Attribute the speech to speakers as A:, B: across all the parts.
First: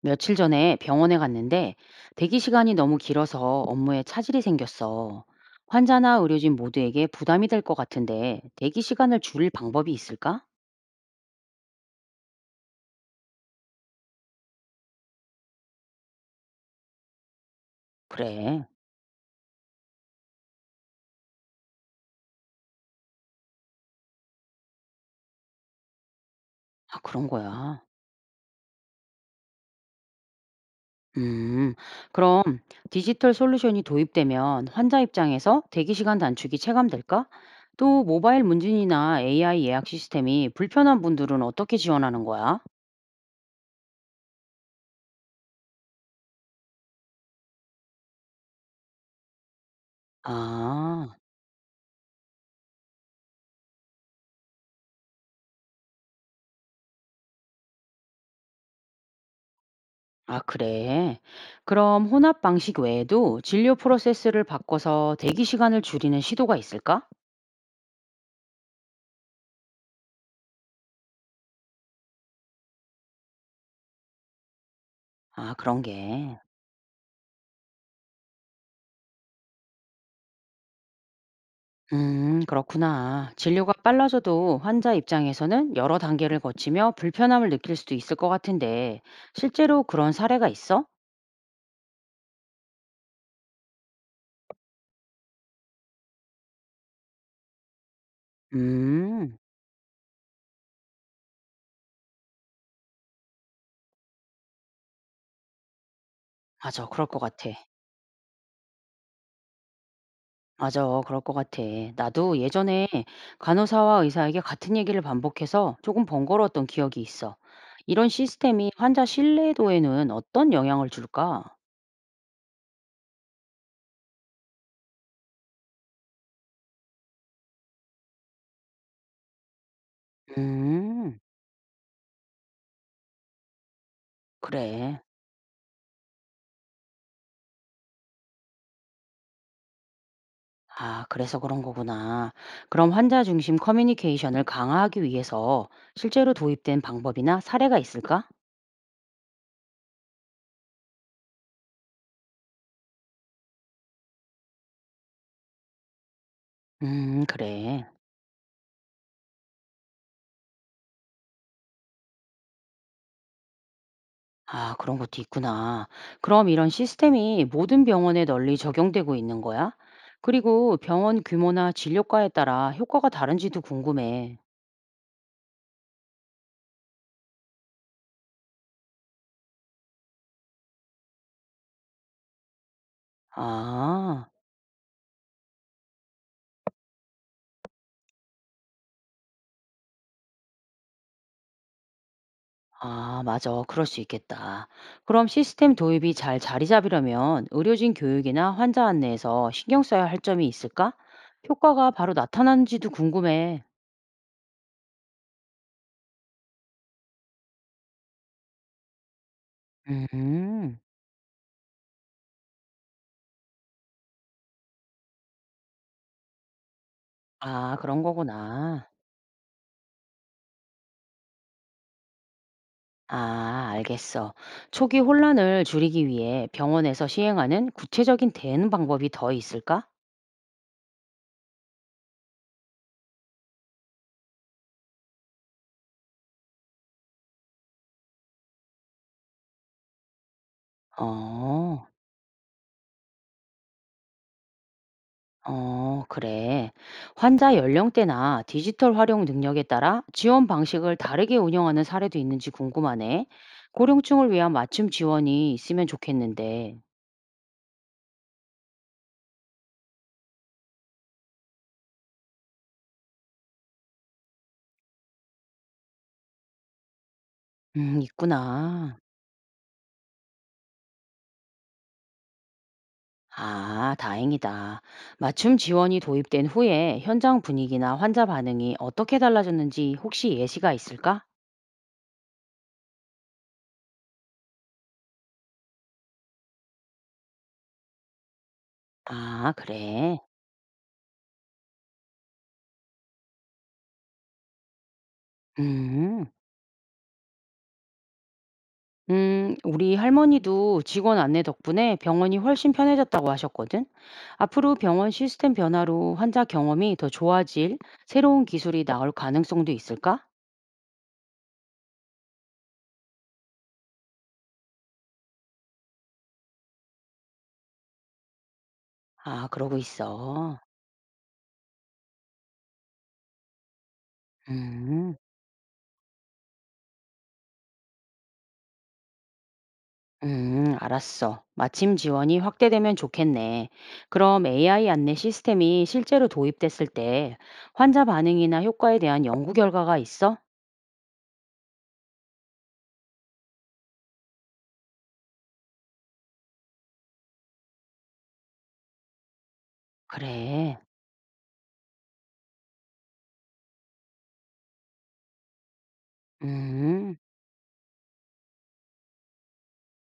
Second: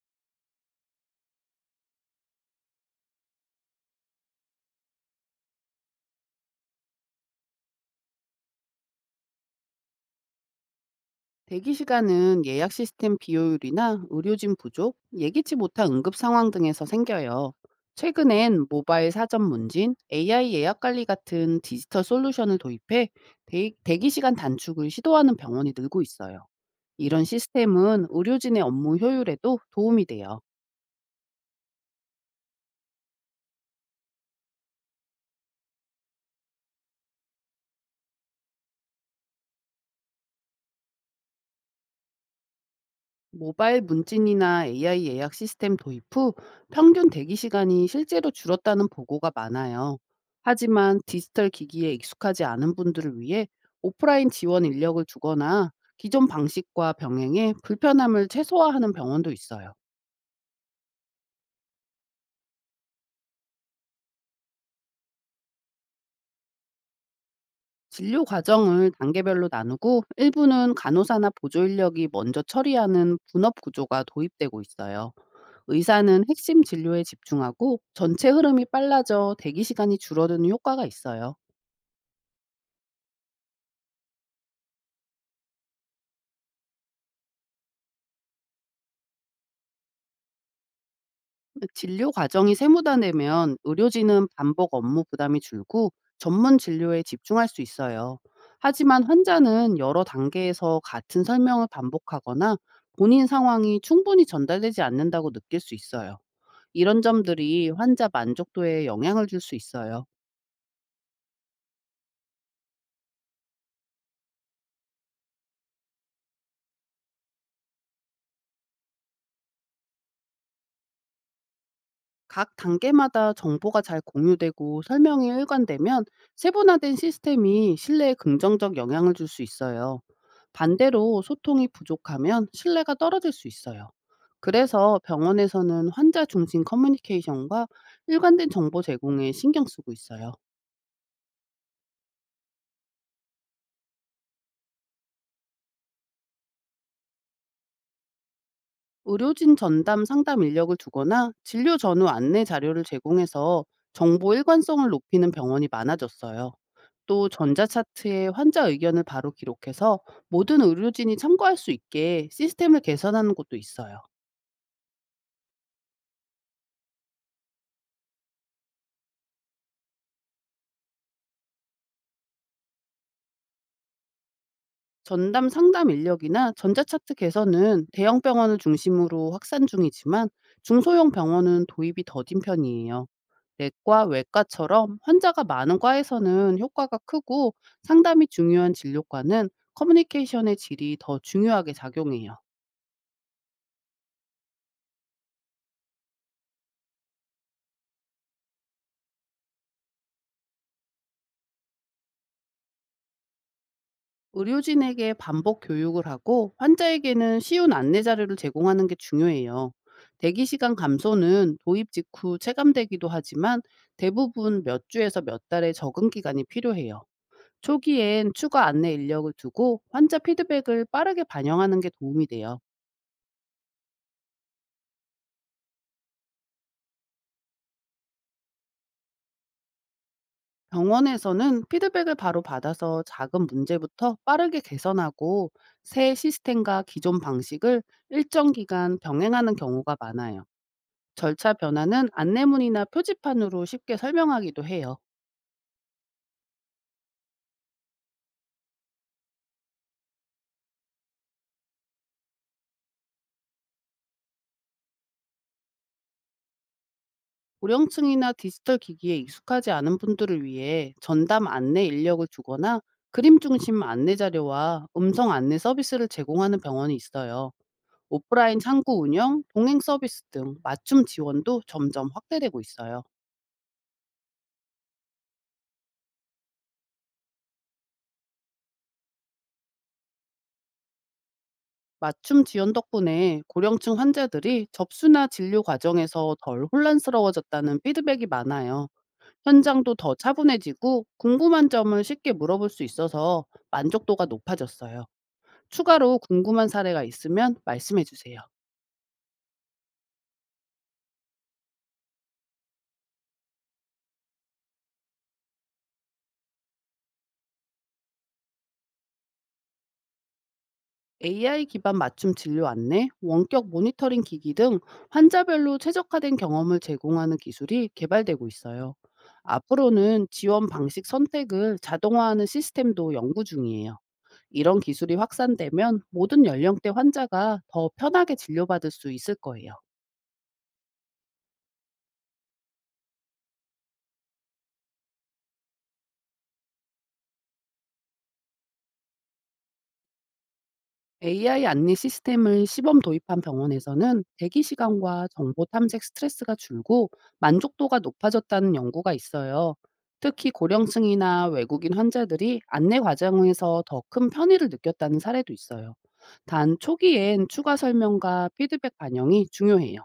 A: 며칠 전에 병원에 갔는데 대기 시간이 너무 길어서 업무에 차질이 생겼어. 환자나 의료진 모두에게 부담이 될 것 같은데 대기 시간을 줄일 방법이 있을까?
B: 대기 시간은 예약 시스템 비효율이나 의료진 부족, 예기치 못한 응급 상황 등에서 생겨요. 최근엔
A: 그래.
B: 모바일 사전 문진, AI 예약 관리 같은 디지털 솔루션을 도입해 대기 시간 단축을 시도하는 병원이 늘고 있어요.
A: 아,
B: 이런
A: 그런 거야.
B: 시스템은 의료진의 업무 효율에도 도움이 돼요.
A: 음, 그럼 디지털 솔루션이 도입되면 환자 입장에서 대기 시간 단축이 체감될까? 또 모바일 문진이나 AI 예약 시스템이 불편한 분들은 어떻게 지원하는 거야?
B: 모바일 문진이나 AI 예약 시스템 도입 후 평균 대기 시간이 실제로 줄었다는 보고가 많아요. 하지만
A: 아.
B: 디지털 기기에 익숙하지 않은 분들을 위해 오프라인 지원 인력을 주거나 기존 방식과 병행해 불편함을 최소화하는 병원도 있어요.
A: 아, 그래. 그럼 혼합 방식 외에도 진료 프로세스를 바꿔서 대기 시간을 줄이는 시도가 있을까?
B: 진료 과정을 단계별로 나누고 일부는 간호사나 보조 인력이 먼저 처리하는 분업 구조가 도입되고 있어요.
A: 아, 그런
B: 의사는
A: 게.
B: 핵심 진료에 집중하고 전체 흐름이 빨라져 대기 시간이 줄어드는 효과가 있어요.
A: 그렇구나. 진료가 빨라져도 환자 입장에서는 여러 단계를 거치며 불편함을 느낄 수도 있을 것 같은데, 실제로 그런 사례가 있어?
B: 진료 과정이 세무화되면 의료진은 반복 업무 부담이 줄고 전문 진료에 집중할 수 있어요. 하지만
A: 음,
B: 환자는 여러 단계에서 같은 설명을 반복하거나 본인 상황이 충분히 전달되지 않는다고 느낄 수 있어요.
A: 맞아.
B: 이런
A: 그럴 것 같아.
B: 점들이 환자 만족도에 영향을 줄 수 있어요.
A: 맞아. 그럴 것 같아. 나도 예전에 간호사와 의사에게 같은 얘기를 반복해서 조금 번거로웠던 기억이 있어. 이런 시스템이 환자 신뢰도에는 어떤 영향을 줄까?
B: 각 단계마다 정보가 잘 공유되고 설명이 일관되면 세분화된 시스템이 신뢰에 긍정적 영향을 줄 수 있어요.
A: 음,
B: 반대로 소통이 부족하면 신뢰가 떨어질 수 있어요. 그래서
A: 그래.
B: 병원에서는 환자 중심 커뮤니케이션과 일관된 정보 제공에 신경 쓰고 있어요.
A: 아, 그래서 그런 거구나. 그럼 환자 중심 커뮤니케이션을 강화하기 위해서 실제로 도입된 방법이나 사례가 있을까?
B: 의료진 전담 상담 인력을 두거나 진료 전후 안내 자료를 제공해서 정보 일관성을 높이는 병원이 많아졌어요. 또
A: 그래.
B: 전자차트에 환자 의견을 바로 기록해서 모든 의료진이 참고할 수 있게 시스템을 개선하는 곳도 있어요.
A: 아, 그런 것도 있구나. 그럼 이런 시스템이 모든 병원에 널리 적용되고 있는 거야? 그리고 병원 규모나 진료과에 따라 효과가 다른지도 궁금해.
B: 전담 상담 인력이나 전자차트 개선은 대형 병원을 중심으로 확산 중이지만 중소형 병원은 도입이 더딘 편이에요. 내과,
A: 아,
B: 외과처럼 환자가 많은 과에서는 효과가 크고, 상담이 중요한 진료과는 커뮤니케이션의 질이 더 중요하게 작용해요.
A: 아, 맞아. 그럴 수 있겠다. 그럼 시스템 도입이 잘 자리 잡으려면 의료진 교육이나 환자 안내에서 신경 써야 할 점이 있을까? 효과가 바로 나타나는지도 궁금해.
B: 의료진에게 반복 교육을 하고 환자에게는 쉬운 안내 자료를 제공하는 게 중요해요. 대기 시간
A: 음,
B: 감소는 도입 직후 체감되기도 하지만 대부분 몇 주에서 몇 달의 적응 기간이 필요해요.
A: 아, 그런
B: 초기엔 추가
A: 거구나.
B: 안내 인력을 두고 환자 피드백을 빠르게 반영하는 게 도움이 돼요.
A: 아, 알겠어. 초기 혼란을 줄이기 위해 병원에서 시행하는 구체적인 대응 방법이 더 있을까?
B: 병원에서는 피드백을 바로 받아서 작은 문제부터 빠르게 개선하고 새 시스템과 기존 방식을 일정 기간 병행하는 경우가 많아요. 절차
A: 어,
B: 변화는 안내문이나 표지판으로 쉽게 설명하기도 해요.
A: 어, 그래. 환자 연령대나 디지털 활용 능력에 따라 지원 방식을 다르게 운영하는 사례도 있는지 궁금하네. 고령층을 위한 맞춤 지원이 있으면 좋겠는데.
B: 고령층이나 디지털 기기에 익숙하지 않은 분들을 위해 전담 안내 인력을 주거나 그림 중심 안내 자료와 음성 안내 서비스를 제공하는 병원이 있어요. 오프라인
A: 있구나.
B: 창구 운영, 동행 서비스 등 맞춤 지원도 점점 확대되고 있어요.
A: 아, 다행이다. 맞춤 지원이 도입된 후에 현장 분위기나 환자 반응이 어떻게 달라졌는지 혹시 예시가 있을까?
B: 맞춤 지원 덕분에 고령층 환자들이 접수나 진료 과정에서 덜 혼란스러워졌다는 피드백이 많아요.
A: 아
B: 현장도 더
A: 그래.
B: 차분해지고 궁금한 점을 쉽게 물어볼 수 있어서 만족도가 높아졌어요. 추가로
A: 음.
B: 궁금한 사례가 있으면 말씀해 주세요.
A: 우리 할머니도 직원 안내 덕분에 병원이 훨씬 편해졌다고 하셨거든. 앞으로 병원 시스템 변화로 환자 경험이 더 좋아질 새로운 기술이 나올 가능성도 있을까?
B: AI 기반 맞춤 진료 안내, 원격 모니터링 기기 등 환자별로 최적화된 경험을 제공하는 기술이 개발되고 있어요.
A: 아, 그러고
B: 앞으로는
A: 있어.
B: 지원 방식 선택을 자동화하는 시스템도 연구 중이에요. 이런 기술이
A: 음.
B: 확산되면 모든 연령대 환자가 더 편하게 진료받을 수 있을 거예요.
A: 알았어. 마침 지원이 확대되면 좋겠네. 그럼 AI 안내 시스템이 실제로 도입됐을 때 환자 반응이나 효과에 대한 연구 결과가 있어?
B: AI 안내 시스템을 시범 도입한 병원에서는 대기 시간과 정보 탐색 스트레스가 줄고 만족도가 높아졌다는 연구가 있어요. 특히
A: 그래.
B: 고령층이나 외국인 환자들이 안내 과정에서 더 큰 편의를 느꼈다는 사례도 있어요. 단
A: 음.
B: 초기엔 추가 설명과 피드백 반영이 중요해요.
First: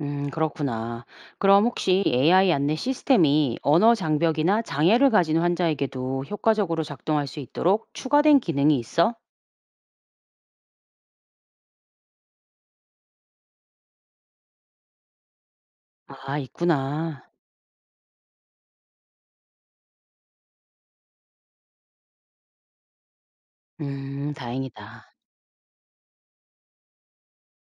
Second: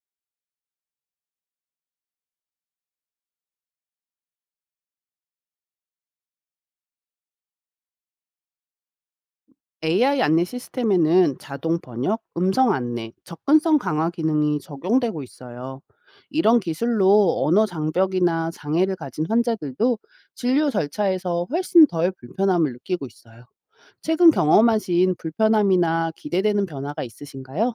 A: 그렇구나. 그럼 혹시 AI 안내 시스템이 언어 장벽이나 장애를 가진 환자에게도 효과적으로 작동할 수 있도록 추가된 기능이 있어?
B: AI 안내 시스템에는 자동 번역, 음성 안내, 접근성 강화 기능이 적용되고 있어요.
A: 아,
B: 이런
A: 있구나.
B: 기술로 언어 장벽이나 장애를 가진 환자들도 진료 절차에서 훨씬 덜 불편함을 느끼고 있어요. 최근
A: 다행이다.
B: 경험하신 불편함이나 기대되는 변화가 있으신가요?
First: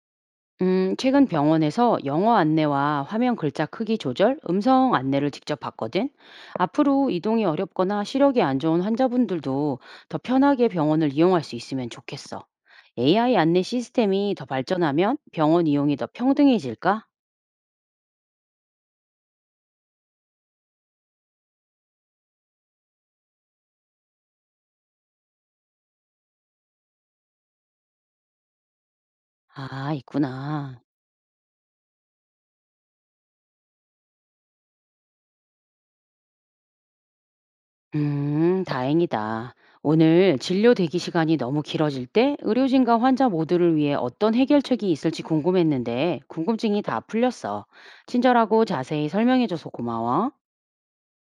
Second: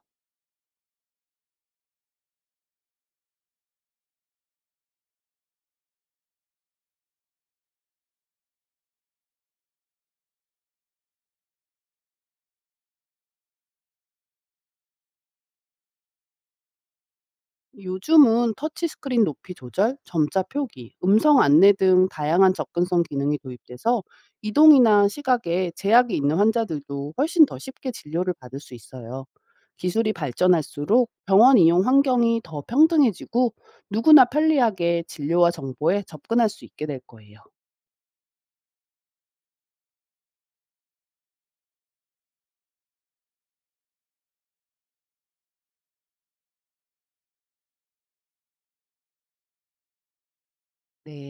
A: 최근 병원에서 영어 안내와 화면 글자 크기 조절, 음성 안내를 직접 봤거든. 앞으로 이동이 어렵거나 시력이 안 좋은 환자분들도 더 편하게 병원을 이용할 수 있으면 좋겠어. AI 안내 시스템이 더 발전하면 병원 이용이 더 평등해질까?
B: 요즘은 터치스크린 높이 조절, 점자 표기, 음성 안내 등 다양한 접근성 기능이 도입돼서 이동이나 시각에 제약이 있는 환자들도 훨씬 더 쉽게 진료를 받을 수 있어요.
A: 아,
B: 기술이
A: 있구나.
B: 발전할수록 병원 이용 환경이 더 평등해지고 누구나 편리하게 진료와 정보에 접근할 수 있게 될 거예요.
A: 다행이다. 오늘 진료 대기 시간이 너무 길어질 때 의료진과 환자 모두를 위해 어떤 해결책이 있을지 궁금했는데 궁금증이 다 풀렸어. 친절하고 자세히 설명해줘서 고마워.
B: 네.